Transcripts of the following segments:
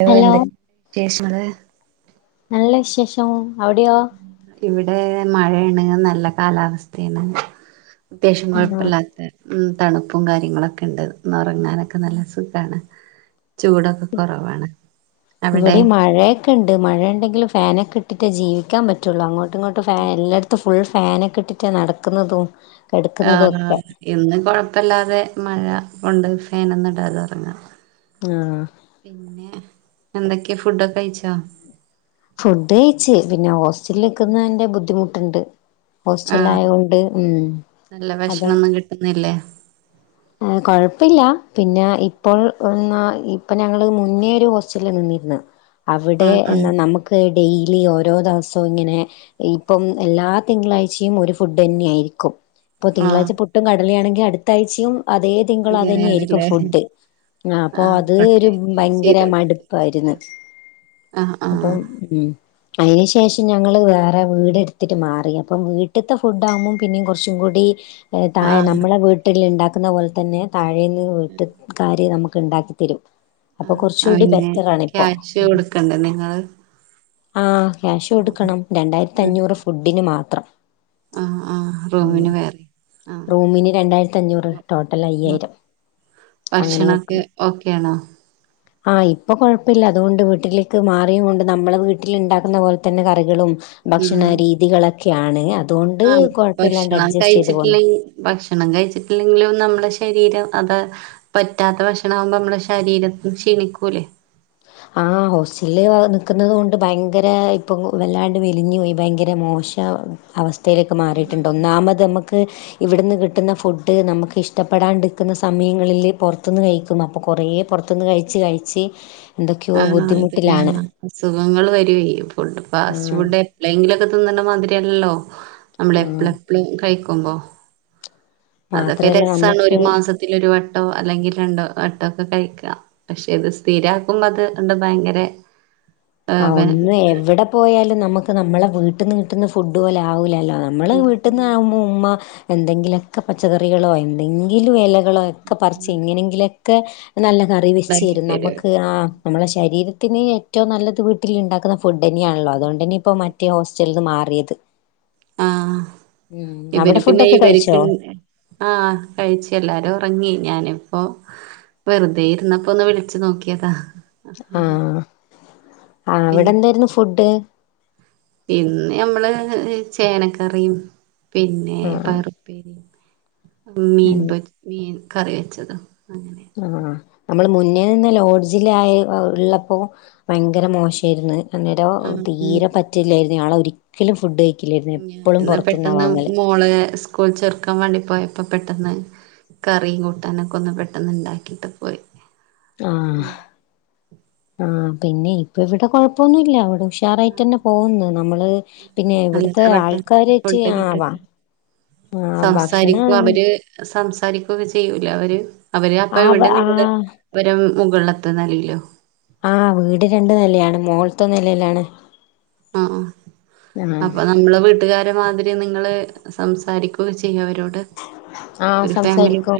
Hello hello എന്തൊക്കെയാ വിശേഷങ്ങള്? നല്ല വിശേഷം അവിടെയോ ഇവിടെ മഴയാണ് നല്ല കാലാവസ്ഥയാണ് അത്യാവശ്യം ആഹ് കുഴപ്പമില്ലാത്ത ഉം തണുപ്പും കാര്യങ്ങളൊക്കെ ഉണ്ട് ഉറങ്ങാനൊക്കെ നല്ല സുഖാണ് ചൂടൊക്കെ കുറവാണ് അവിടെ ഇവിടെ മഴയൊക്കെണ്ട് മഴ ഉണ്ടെങ്കിലും ഫ് ഫാനൊക്കെ ഇട്ടിട്ട് ജീവിക്കാൻ പറ്റുള്ളൂ അങ്ങോട്ടും ഇങ്ങോട്ട് ഫാൻ എല്ലാടത്തും ഫുൾ ഫാനൊക്കെ ഇട്ടിട്ടാ നടക്കുന്നതും കിടക്കുന്നതും ആആ ഒക്കെ ഇന്ന് കൊഴപ്പില്ലാതെ മഴ കൊണ്ട് ഫേനൊന്നിടാതെ ഉറങ്ങാം. ആഹ് പിന്നെ എന്തൊക്കെയാ ഫുഡൊക്കെ കഴിച്ചോ ഫുഡ് കഴിച്ച് പിന്നെ ഹോസ്റ്റലിൽക്കുന്നതിന്റെ ബുദ്ധിമുട്ടുണ്ട് ഹോസ്റ്റല ആഹ് ആയൊണ്ട് ഉം നല്ല അതന്ന് ഭക്ഷണൊന്നും കിട്ടുന്നില്ലേ ഏ കൊഴപ്പില്ല പിന്നെ ഇപ്പോൾ ഇപ്പൊ ഞങ്ങള് മുന്നേ ഒരു ഹോസ്റ്റലിൽ നിന്നിരിന്ന് അവിടെ ആഹ് ആഹ് എന്താ നമുക്ക് ഡെയിലി ഓരോ ദിവസവും ഇങ്ങനെ ഇപ്പം എല്ലാ തിങ്കളാഴ്ചയും ഒരു ഫുഡ് തന്നെയ ആയിരിക്കും ഇപ്പൊ ആഹ് തിങ്കളാഴ്ച പുട്ടും കടലയാണെങ്കിൽ അടുത്താഴ്ചയും അതേ തിങ്കളും അത് തന്നെയ ആയിരിക്കും അങ്ങനെയാണല്ലേ ഫുഡ് ആ അപ്പൊ ആഹ് അത് ഒരു റൊട്ടേറ്റ് ഭയങ്കര ചെയ്തോണ്ട് മടുപ്പായിരുന്നു ആഹ് അപ്പം ആഹ് ഉ അയിന് ശേഷം ഞങ്ങള് വേറെ വീടെടുത്തിട്ട് മാറി അപ്പം വീട്ടിത്തെ ഫുഡ് ആകുമ്പോ പിന്നെ കുറച്ച് ഗുടി താഴെ ആഹ് നമ്മളെ വീട്ടിൽ ഉണ്ടാക്കുന്ന പോലെ തന്നെ താഴേ നിന്ന് വീട്ടുകാര് നമുക്ക് ഉണ്ടാക്കി തരും. അപ്പൊ ആഹ് കുറച്ചുകൂടി പിന്നെ ബെറ്ററാണിപ്പോ. ക്യാഷ് മ്മ് കൊടുക്കണ്ടേ നിങ്ങള് ആ ക്യാഷ് കൊടുക്കണം രണ്ടായിരത്തി അഞ്ഞൂറ് ഫുഡിന് മാത്രം ആഹ് ആഹ് ഉം റൂമ്ന് വേറെ ആഹ് റൂമിന് രണ്ടായിരത്തിഞ്ഞൂറ് ടോട്ടല് ആഹ് അയ്യായിരം അങ്ങനെ ഭക്ഷണൊക്കെ കൊടുക്കണം ഓക്കെ ആണോ ആഹ് ഇപ്പൊ കൊഴപ്പമില്ല. അതുകൊണ്ട് വീട്ടിലേക്ക് മാറിയ കൊണ്ട് നമ്മള് വീട്ടിൽ ഉണ്ടാക്കുന്ന പോലെ തന്നെ കറികളും ഉം ഭക്ഷണ രീതികളൊക്കെയാണ് അ ആഹ് ഭക്ഷണം കഴിച്ചിട്ടില്ലെങ്ക ഭക്ഷണം കഴിച്ചിട്ടില്ലെങ്കിലും നമ്മടെ ശരീരം അത് പറ്റാത്ത ഭക്ഷണാകുമ്പോ നമ്മള ശരീരത്തി ക്ഷീണിക്കൂലേ ആഹ് ഹോസ്റ്റലില് നിക്കുന്നത് കൊണ്ട് ഭയങ്കര ഇപ്പം വല്ലാണ്ട് മെലിഞ്ഞു പോയി ഭയങ്കര മോ മോശ അവസ്ഥയിലേക്ക് മാറിയിട്ടുണ്ട് ഒന്നാമത് അമക്ക് ഇവിടുന്ന് കിട്ട്ന്ന ഫുഡ്‌ നമുക്ക് ഇഷ്ടപ്പെടാണ്ടിക്ക്ന്ന സമയങ്ങളിൽ പുറത്തുന്ന് കഴിക്കും അപ്പം കുറേ പുറത്തുന്ന് കഴിച്ച് കഴിച്ച് എന്തൊക്കെയോ ആ പിന്നെ ബുദ്ധിമുട്ടിലാണ് അാ അസുഖങ്ങൾ വരുവേ ഫുഡ് ഫാസ്റ്റ് ആഹ് ഫുഡ് എപ്പളുങ്കിലൊക്കെ തിന്ന്ന്ന മാതിരിയല്ലല്ലോ നമ്മള് ആഹ് എപ്പള്എപ്പള് കഴിക്കുമ്പോ അതൊക്കെ മാത്രല്ല രസാണ് ഒരു നമുക്ക് മാസത്തിലൊരു വ ട്ടോ അല്ലെങ്കിൽ രണ്ടോ ട്ടോ ഒക്കെ കഴിക്കാ പക്ഷെ ഇത് സ്ഥിരാക്കുമ്പോ അത് ഉണ്ട് ഭയങ്കര ആ ഏഹ് ബെ ഒന്ന് ഇതാണ് എവിടെ പോയാലും നമ്മുക്ക് നമ്മളെ വീട്ടന്ന് കീട്ടന്ന് ഫുഡ് പോലെ ആവൂല നമ്മൾ വീട്ടന്നാവു ഉമ്മ എന്തെങ്കിലു ഒക്കെ പച്ചക്കറികളോ എന്തെങ്കിലും ഇല കളൊക്കെ പറിച്ച് എങ്ങനെങ്കിലും ഒക്കെ നല്ല കറിവെച്ചു തരും നമുക്ക് ആ നമ്മളെ ശരീരത്തിന് ഏറ്റവും നല്ലത് വീട്ടിൽ ഉണ്ടാക്കുന്ന ഫുഡ് തന്നെയാണല്ലോ അതുകൊണ്ട്ന്നെ ഇപ്പോ മറ്റേ ഹോസ്റ്റലിൽ നിന്ന് മാറിയത് ആഹ് ഉം ഇവര് അവിടെ പിന്നെ ഫുഡൊക്കെ കഴിച്ചോ ഇവരിക്ക് ആഹ് കഴിച്ച് എല്ലാരും ഉറങ്ങി ഞാനിപ്പോ വെറുതെ ഇരുന്നപ്പോ ഒന്ന് വിളിച്ചു നോക്കിയതാ ആഹ് ആഹ് അവിടെ പിന്നെ എന്തായിരുന്നു ഫുഡ് ഇന്ന് മ്മള് ചേനക്കറിയും പിന്നെ ആ പാറുപ്പേരി മീൻ ഉം പൊരി മീൻ കറിവെച്ചതും. ആ നമ്മൾ മുന്നേ നിന്ന ലോഡ്ജിലായി ഉള്ളപ്പോൾ ഭയങ്കര മോശായിരുന്ന് അന്നേരോ ആഹ് തീരെ പറ്റില്ലായിരുന്നു ഞാളൊരിക്കലും ഫുഡ് കഴി ഞാ എന്നാ പെട്ടന്ന് മോള് സ്കൂൾ ചേർക്കാൻ വേണ്ടി പോയ പ്പൊ പെട്ടെന്ന് കറിയും കൂട്ടാനൊക്കെ ഒന്ന് പെട്ടന്ന് ഉണ്ടാക്കിട്ട് പോയി ആഹ് ഉം ആ പിന്നെ ഇപ്പ ഇവിടെ കൊഴപ്പൊന്നുല്ല അവിടെ ആ, ഉഷാറായിട്ടന്നെ പോകുന്നു നമ്മള് പിന്നെ ഇവിടത്തെ നല്ലതാവട്ടെ നല്ല ഫുഡ് ആൾക്കാറായിറ്റ് ആവാ കിട്ടട്ടെ ആഹ് സംസാരിക്കും ഭക്ഷണം അവര് സംസ രിക്കൊക്കെ ചെയ്യൂല അവര്. അവര് അപ്പ ആവ ഇവിടെ നിന്ന് ആഹ് അവരും മുകളിലത്ത നിലയിലും ആ വീട് രണ്ടു നിലയാണ് മോളത്തെ നിലയിലാണ് ആ ആഹ് അപ്പൊ നമ്മള വീട്ടുകാര മാതി രി നിങ്ങള് സംസാരിക്കൊക്കെ ചെയ്യവരോ ആ സംസാരിക്കും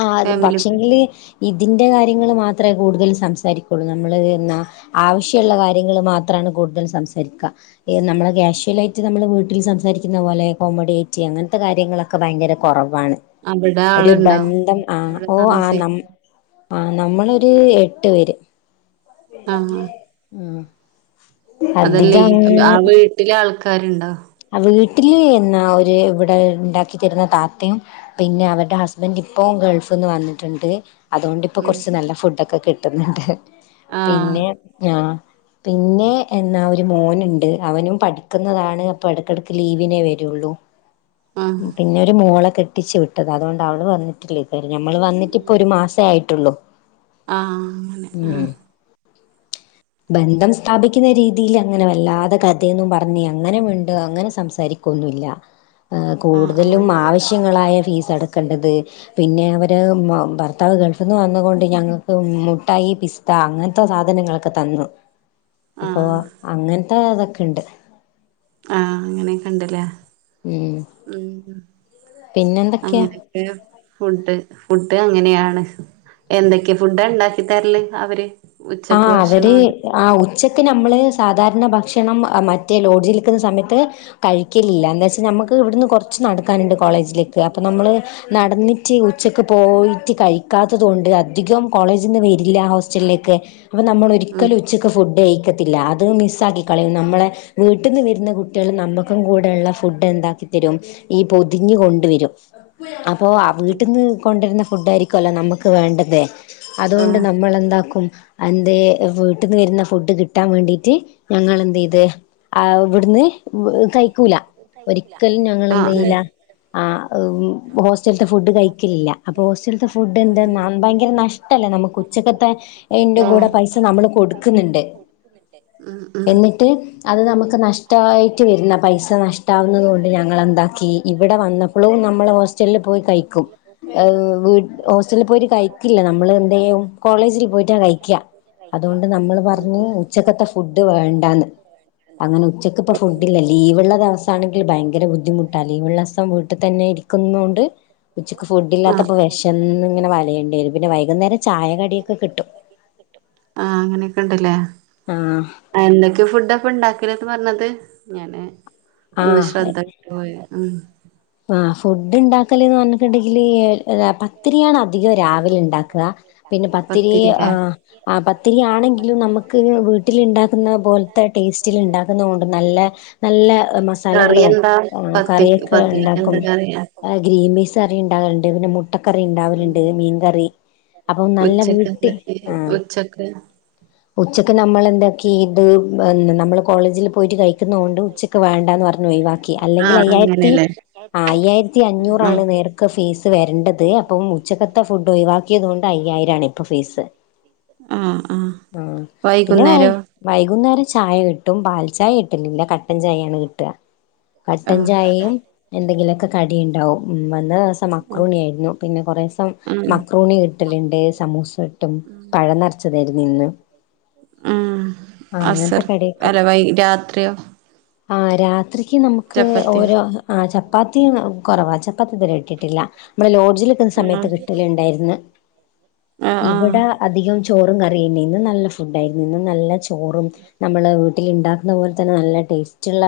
ആ അത് ഫാമിലി പോലെ. പക്ഷങ്കില് ഇത് തിന്റെ കാര്യങ്ങൾ മാത്രമേ കൂടുതൽ സംസാരിക്കുള്ളൂ നമ്മള് എന്നാ ആവശ്യള്ള ആ. കാര്യങ്ങൾ മാത് ത്രാണ് കൂടുതൽ സംസാരിക്ക. നമ്മെ ആഹ് കാശ്യുൽ ആയി ട്ട് നമ്മൾ വീട്ടിൽ സംസാരിക്കുന്ന പോലെ കോമഡിയാറ്റി അങ്ങനത്തെ കാര്യങ്ങളൊക്കെ ഭയങ്കര കുറവ് വാണ് അവിടെ ഒരു ആളുണ്ടോ ബന്ധം. ആ അവിടെ ഓ ആ താമസിക്ക നം ആ നമ്മളൊരു എട്ട് പേര് ഉം അതല്ലേയ് ആ വീട്ടില് ആൾക്കാരുണ്ടോ? വീട്ടിൽ എന്ന ഒരു ഇവിടെ ഇണ്ടാക്കി തരുന്ന താത്തയും പിന്നെ അവരുടെ ഹസ്ബന്റ് ഇപ്പോം ഗൾഫ്ന്ന് വന്നിട്ടുണ്ട് അതുകൊണ്ട്പ്പോ ഉം കുറച്ച് നല്ല ഫുഡൊക്കെ കിട്ടുന്നുണ്ട്. ആഹ് പിന്നെ ആ പിന്നെ എന്നാ ഒരു മോനുണ്ട് അവനും പഠിക്കുന്നതാണ് ഇപ്പ ഇടക്കിടക്ക് ലീവിനേ വരുള്ളൂ ആഹ് പിന്നെരു മോളകെട്ടി കേട്ടിച്ചു വിട്ടത് അതുകൊണ്ട് അവള് വന്നിട്ടില്ലേ ഇത ഞമ്മൾ വന്നിട്ട് ഉം ഇപ്പൊ ഒരു മാസേ ആയിട്ടുള്ളു ആഹ് അങ്ങനെ ആഹ ബന്ധം സ്ഥാപിക്കുന്ന രീതിൽ അങ്ങനെ വല്ലാതെ കഥയന്നും പറഞ്ഞഞ് അങ്ങനെ വണ്ട് അങ്ങനെ സംസാരിക്കും ന്നല്ല ആഹ് കൂടുതലും ആഹ് ആവശ്യങ്ങളായ ഫീസ് എടുക്കേണ്ടത് പിന്നെ അവര് ഭർത്താവ് ഗൾഫിൽ നിന്ന് വന്നുകൊണ്ട് ഞങ്ങൾക്ക് മുട്ടായി ഈ പിസ്ത അങ്ങനത്തെ സാധനങ്ങൾക്കെ ഒക്കെ തന്നു അപ്പൊ ആഹ് അങ്ങനത്തെ ഇതൊക്കെ ഇണ്ട് ആഹ് അങ്ങനെയൊക്കെ ഇണ്ടല്ലേ ഉം ഉം പിന്നെന്തൊക്കെയാ അങ്ങനെയൊക്കെ ഫുഡ് ഫുഡ് അങ്ങനെയാണ് എന്തൊക്കെയ ഫുഡ ഉണ്ടാക്കി തരല് അവര് ആഹ് ഉച്ചക്ക് അവര് ഭക്ഷണം അത് ആ ഉച്ച ക്ക്‌ നമ്മള് സാധാരണ ഭക്ഷണം മറ്റേ ലോഡ്ജിൽ നിൽക്കുന്ന സമയത്ത് കഴിക്കലില്ല എാ വെച്ചാൽ നമുക്ക് ഇവിടുന്ന് കുറച്ച് നടക്കാനുണ്ട് കോളേജിലേക്ക് അപ്പോൾ നമ്മള് നടന്നിട്ട് ഉച്ചക്ക് പോയിട്ട് കഴിക്കാത്തത് കൊണ്ട് അധികം കോളേജിൽന്ന് വരില്ല ഹോസ്റ്റലിലേക്ക് അപ്പൊ നമ്മൊ ഉം ഒരിക്കലും ഉച്ചക്ക് ഫുഡ് കഴും ത്തില്ല അത് മിസ് ആക്കിക്കളും നമ്മളെ വീട്ടിൽ നിന്ന് വരുന്ന കുട്ടികൾ നമ്മുക്കും കൂടെയള്ള ഫുഡ് എന്തി ഈ പൊതിഞ് കൊണ്ട വരും അപ്പോ ആ വീട്ടിൽ നിന്ന് കൊണ്ടിരുന്ന ഫുഡ് ആയിരിക്കുവല്ലോ നമുക്ക് വേണ്ടതേ അതുകൊണ്ട് ആഹ് നമ്മൾന്താക്കും എന്ത വീട്ടിൽന്ന് വരുന്ന ഫുഡ് കിട്ടാൻ വേണ്ടിട്ട് ഞങ്ങ എന്ത് ചെയ്ത് ആഹ് ഇവിടുന്ന് കഴിക്കൂല ഒരിക്കലും ഞങ്ങ എന്ത് ചെയ്ല ആ എന്തെയ്യില്ല ഹോസ്റ്റലത്തെ ഫുഡ് കഴിക്കലില്ല അപ്പൊ ഹോസ്റ്റലത്തെ ഫുഡ് എന്താ ഭയങ്കര നഷ്ട നമക്ക് ഉച്ചക്കത്തെന്റെ കൂടെ പൈസ നമ്മൾ കൊടുക്കുന്നുണ്ട് ഉം ഉം എന്നിട്ട് അത് നമുക്ക് നഷ്ടമായി വരുന്ന പൈസ നഷ്ടാവുന്നുന്നത് കൊണ്ട് ഞങ്ങൾ എന്താക്കി ഇവിടെ വന്നപ്പോഴും നമ്മൾ ഹോസ്റ്റലിൽ പോയി കഴ ഹോസ്റ്റലിൽ പോയിട്ട് കഴിക്കില്ല നമ്മൾ എന്ത കോളേജിൽ പോയി കഴിക്ക അതുകൊണ്ട് നമ്മൾ പറഞ്ഞഞ് ഉച്ചക്കത്തെ ഫുഡ് വേണ്ടന്ന് അങ്ങനെ ഉച്ചക്ക് ഇപ്പ ഫുഡ്ല്ല ലീവള്ളത് അവസ്ഥ ആണെങ്കിൽ ഭയങ്കര ബുദ്ധിമുട്ടാല്ല ഈ വള്ളസം വീട്ടിൽ തന്നെ ഇരിക്കുന്നണ്ട് ഉ ഫുഡ് ആഹ് ഇില്ലാത്തപ്പോ വിഷന്ന് ഇങ്ങെ വലയേണ്ടി വരും പിന്നെ വൈകുന്നേരം ചായകടിയൊക്കെ കിട്ടും ആഹ അങ്ങനെയൊക്കെ ഉണ്ടല്ലേ ആഹ് എന്തൊക്കെയോ ഫുഡൊപ്പ ഇണ്ടാക്കലന്ന് പറഞ്ഞത് ഞാന് ഒന്ന് ആ ശ്രദ്ധ ഉ ആ ഫുഡ് ഉണ്ടാക്കലേന്ന് പറഞ്ഞിട്ടുണ്ടെങ്കില് പത്തിരിയാണ് അധികം രാവിലെ ഉണ്ടാക്കുക പിന്നെ പത്തിരി പത്തിരിയാണെങ്കിലും നമുക്ക് ന വീട്ടിൽ ഉണ്ടാക്കുന്ന പോലത്തെ ടേസ്റ്റിൽ ഉണ്ടാക്കുന്ന കൊണ്ട് നല്ല നല്ല മസാലകൾ എന്താ പത്തി കറൊക്കെ പത്തിരിക്ക് ഉണ്ടാക്കും എന്താ കറിയാ ഗ്രീമീസ് കറി ഉണ്ടാക്കറുണ്ട് പിന്നെ മുട്ടക്കറി ഉണ്ടാവലുണ്ട് മീൻകറി അപ്പൊ നല്ല ഉച്ചക്ക് വീട്ടിൽ എന്തൊക്കെ ആഹ ഉച്ചക്ക് ഉച്ചക്ക് ഉച്ചക്ക് നമ്മൾെന്താക്കി ഇത് നമ്മളെന്താക്കി നമ്മൾ കോളേജിൽ നമ്മള് പോയിട്ട് കോളേജിൽ കഴിക്കുന്ന കൊണ്ട് ഉച്ചക്ക് വേണ്ടന്ന് പറഞ്ഞു ഒഴിവാക്കി അല്ലെങ്കിൽ ആഹ് അയ്യായിരത്തി അങ്ങനെല്ലേ ആ അയ്യായിരത്തി അഞ്ഞൂറാണ് നേർക്ക് ഫീസ് വരേണ്ടത് അപ്പം ഉച്ചക്കത്തെ ഫുഡ് ഒഴിവാക്കിയത് കൊണ്ട് അയ്യായിരണ് ഇപ്പൊ ഫീസ് ആഹ് പിന്നെ വൈ വൈകുന്നേരോ വൈകുന്നേരം ചായ കിട്ടും പാൽ ചായ കിട്ടലില്ല കട്ടൻ ചായയാണ് കിട്ടുക കട്ടൻ ആഹ് ചായയും എന്തെങ്കിലുമൊക്കെ കടി ഉണ്ടാവും വന്ന ദിവസം ആഹ് മക്രുണി ആയിരുന്നു പിന്നെ കൊറേ ദിവസം ആഹ് മക്രുണി കിട്ടലുണ്ട് സമൂസ ഇട്ടും ഉ ആ അസർ അങ്ങനത്തെ കടിയൊക്കെ അല്ല വൈ രാത്രിയോ ആ രാത്രിക്ക് നമുക്ക് ചപ്പാത്തിയോ ഓരോ ആ ചപ്പാത്തി കെറവാ ചപ്പാത്തി ഇതുവരെ ഇട്ടിട്ടില്ല നമ്മള് ലോ ജിൽക്കുന്ന സ്കൂളില് പോയ സമയത്ത് കിട്ടലുണ്ടായിരിന്ന് ആഹ് ആഹ് ഇവിടെ അധികം ചോറും കറിന്ന ഇന്ന് നല്ല ഫുഡ് ആയിരുന്നു ഇന്ന് നല്ല ചോറും നമ്മള് വീട്ടില് ഇണ്ടാക്കുന്ന പോലെ തന്നെ നല്ല വീട്ടിലുണ്ടാക്കുന്ന ടേസ്റ്റ് ഉള്ള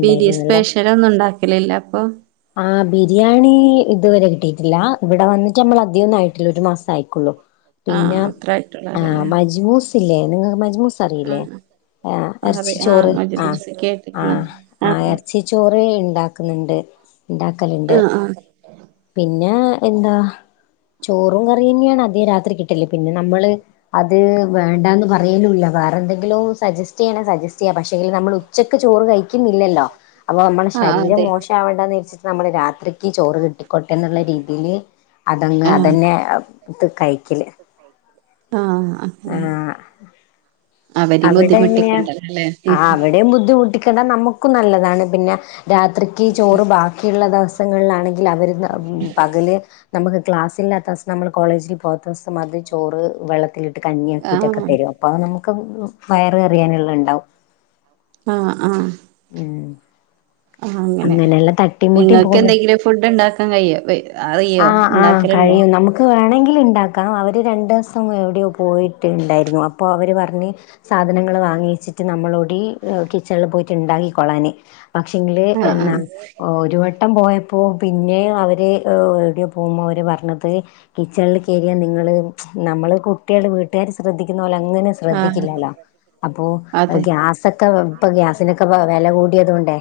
ബിരി സ്പെഷ്യല ഒന്നും ഒണ്ടാക്കലില്ല അപ്പൊ ആ ബിരിയാണി ഇതുവരെ കിട്ടിയിട്ടില്ല ഇവിടെ വന്നിട്ട് നമ്മള അധികം ഒന്നും ആട്ടില്ല ഒരു മാസം ആയിക്കുള്ളു ആഹ് പിന്നെ അത്ര ആ ആയിട്ടുള്ളവരല്ലേ മജ്മൂസ് ല്ലേ നിങ്ങൾക്ക് മജ്മൂസ് അറിയില്ലേ ആഹ ആഹ് അറി ഇറച്ചി ആഹ് ചോറ് ആഹ മജ്മൂസ് കേട്ട്ക്ക്ണ് ആഹ ആ ആഹ് ഇറച്ചി ചോറ് ഇണ്ടാക്കുന്നുണ്ട് ഇണ്ടാക്കലുണ്ട് ആഹ് ആഹ് പിന്നെ എന്താ ചോറും കറിയ തന്നെയാണ് അധികം രാത്രി കിട്ടല് പിന്നെ നമ്മള് അത് വേണ്ടാന്ന് പറയലൂല്ല വേറെ എന്തെങ്കിലും സജസ്റ്റ് ചെയ്യ സജസ്റ്റ് ചെയ്യ പക്ഷെ ലെ നമ്മള് ഉച്ചക്ക് ചോറ് കഴിക്കുന്നില്ലല്ലോ അപ്പൊ നമ്മുടെ ആഹ് ആഹ് ശരീരം അതെ മോശമാവണ്ടെന്ന് വെച്ച് നമ്മള് രാത്രിക്ക് ചോറ് കിട്ടിക്കോട്ടെ എന്നുള്ള രീതിയില് അതങ്ങ് അതന്നെ ത് കഴിക്കല് ആഹ അങ്ങനെ ആഹ് അവരിം അവിടെ എങ്ങനെയാ ബുദ്ധിമുട്ടിക്കണ്ടല്ലോ അല്ലേ ആ ഉം അവിടെയും ബുദ്ധിമുട്ടി ക്ക്ന്ന നമുക്കും നല്ലതാണ് പിന്നെ രാത്രിക്ക് ചോറ് ബാക്കിയുള്ള ദിവസങ്ങളിലാണെങ്കി ന്ന അവര് ഉം പകല് നമുക്ക് ക്ലാസ്സ് ഇല്ലാത്തസം നമ്മൾ കോളേജിപോകത്ത സം അത് ചോറ് വെള്ളത്തിലിട്ട് ആഹ് കഞ്ഞിയാക്കിയിട്ടൊക്കെ തരും അപ്പൊ അത് നമുക്ക് വയറ് നിറയാനുള്ള ഇണ്ടാവും ആഹ ആഹ ഉം ആ അങ്ങനെ അങ്ങനെയെല്ലാം തട്ടിമുട്ടി നിങ്ങൾക്ക് പോകുന്നത് എന്തെങ്കിലും ഫുഡ് ഉണ്ടാക്കാൻ കഴിയോ അറിയോ ആഹ് ആഹ് ഉണ്ടാക്ക കഴിയും നമുക്ക് വേണമെങ്കി ണ്ടാക്കാം അവര് രണ്ട്സം എവിടെയോ പോയിട്ട് ഇണ്ടായിരുന്നു അപ്പോ അവര് പറഞ്ഞു സാധനങ്ങള് വാങ്ങി വാങ്ങിച്ചിട്ട് നമ്മളോടി ഹ് കിച്ചണിൽ പോയിട്ട് ഇണ്ടാക്കിക്കോളാന് പക്ഷെങ്കില് ആഹ് എന്നാ ഓ ഒരു വ ട്ടം പോയപ്പോ പിന്നെ അവര് ങ് എവിട്യോ പോകുമ്പം അവര് പറഞ്ഞത് കിച്ചണിൽ കേറിയാൽ നിങ്ങ നമ്മള് [unintelligible] നമ്മള് കുട്ടികള് വീട്ടുകാര് ശ്രദ്ധിക്കുന്ന പോലെ അങ്ങനെ ആഹ് ശ്രദ്ധിക്കില്ലല്ലോ. അപ്പോ അതെ ഗ്യാസൊക്കെ വ് ഇപ്പൊ ഗ്യാസിനൊക്കെ പ്പൊ വെല കൂടിയത് കൊണ്ടേ.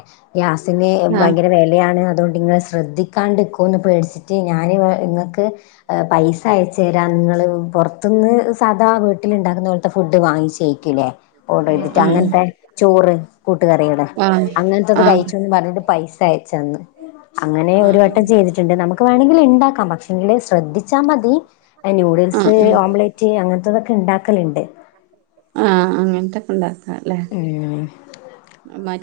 ത്തിന് ആഹ് ഭയങ്കര വെലയാണ് അതുകൊണ്ട് നിങ്ങള് ശ്രദ്ധി കണ്ടിക്കൂന്ന് പേടിച്ചിട്ട് ഞാന് ഇങ്ങക്ക് ഹ് പൈസ അയച്ചു തരാ നിങ്ങൾ പൊർത്ത് ന്ന് സാദാ വീട്ടിൽ ഇണ്ടാക്ക്ന്ന പോലത്തെ ഫുഡ് വാങ്ങിച്ചയ്ക്കിലെ ഓഡറെയ്തിട്ട് ആഹ് അങ്ങൻത്തെ ചോറ്. കൂട്ടുകറികള് ആഹ് അങ്ങൻത്തത് ആഹ് കയിചോന്ന് പറഞ്ഞിട്ട് പൈസ അയച്ചന്ന്. അങ്ങനേ ആഹ് ഒരു ആഹ് ഉം വട്ടം ചെയ്തിട്ടുണ്ട് നമുക്ക് വേണങ്കിൽ ഇണ്ടാക്കാം പക്ഷെങ്കില് ശ്രദ്ധിച്ചാൽ മതി നൂഡിൽ ആഹ് സ്, ഉം ഓംലറ്റ് അങ്ങന്ത്തതൊക്കെ ഇണ്ടാക്കലുണ്ട്. ഉണ്ടാക്ക ല്ലേ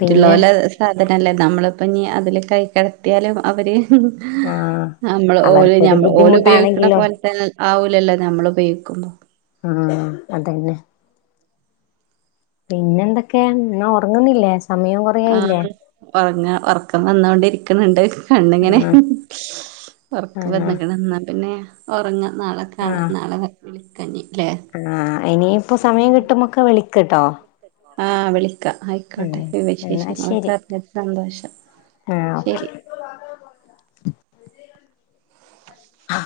പിന്നെ സാധനല്ലേ നമ്മള്. അപ്പം ഞ്ഞ് അതിൽ കൈ കടത്തിയാലും അവര് ഹ് ഹ് ആഹ് നമ്മള് ഓല് അവർക്കൊരു ഞമ്മൾ ഓല് ഉപയോഗിക്ക്ണ ബുദ്ധിമുട്ടാണെങ്കിലും പോലെ തന്നെ ആവൂലല്ലോ നമ്മൾ ഉപയോ ഉം അത് തന്നെ പിന്നെന്തൊക്കെ ന്നാ ഒർങ്ങുന്നില്ലേ? ആഹ് ഒർങ്ങ ഒർക്കം വന്നോണ്ടിരിക്ക്ണണ്ട്. കണ്ണ്ങ്ങനെ ആഹ് ഒർക്കം ആഹ് വന്ന്ക്ക്ണ് ന്നാ പിന്നെ ഒറങ്ങ. നാളെ കാണ ആഹ് നാളെ വിളിക്കഞ്ഞിപ്പം ആഹ് ഇനിയിപ്പോ സമയം കിട്ടുമ്പോക്കെ വിളിക്ക് ട്ടോ. ആഹ് വിളി ക്ക ആയിക്കോട്ടെ എന്നാ വിശേഷങ്ങളൊക്കെ ശരി അറിഞ്ഞതി സന്തോഷം ആഹ് ഓക്കെ. ശെരി. [inaudible] ഹാ.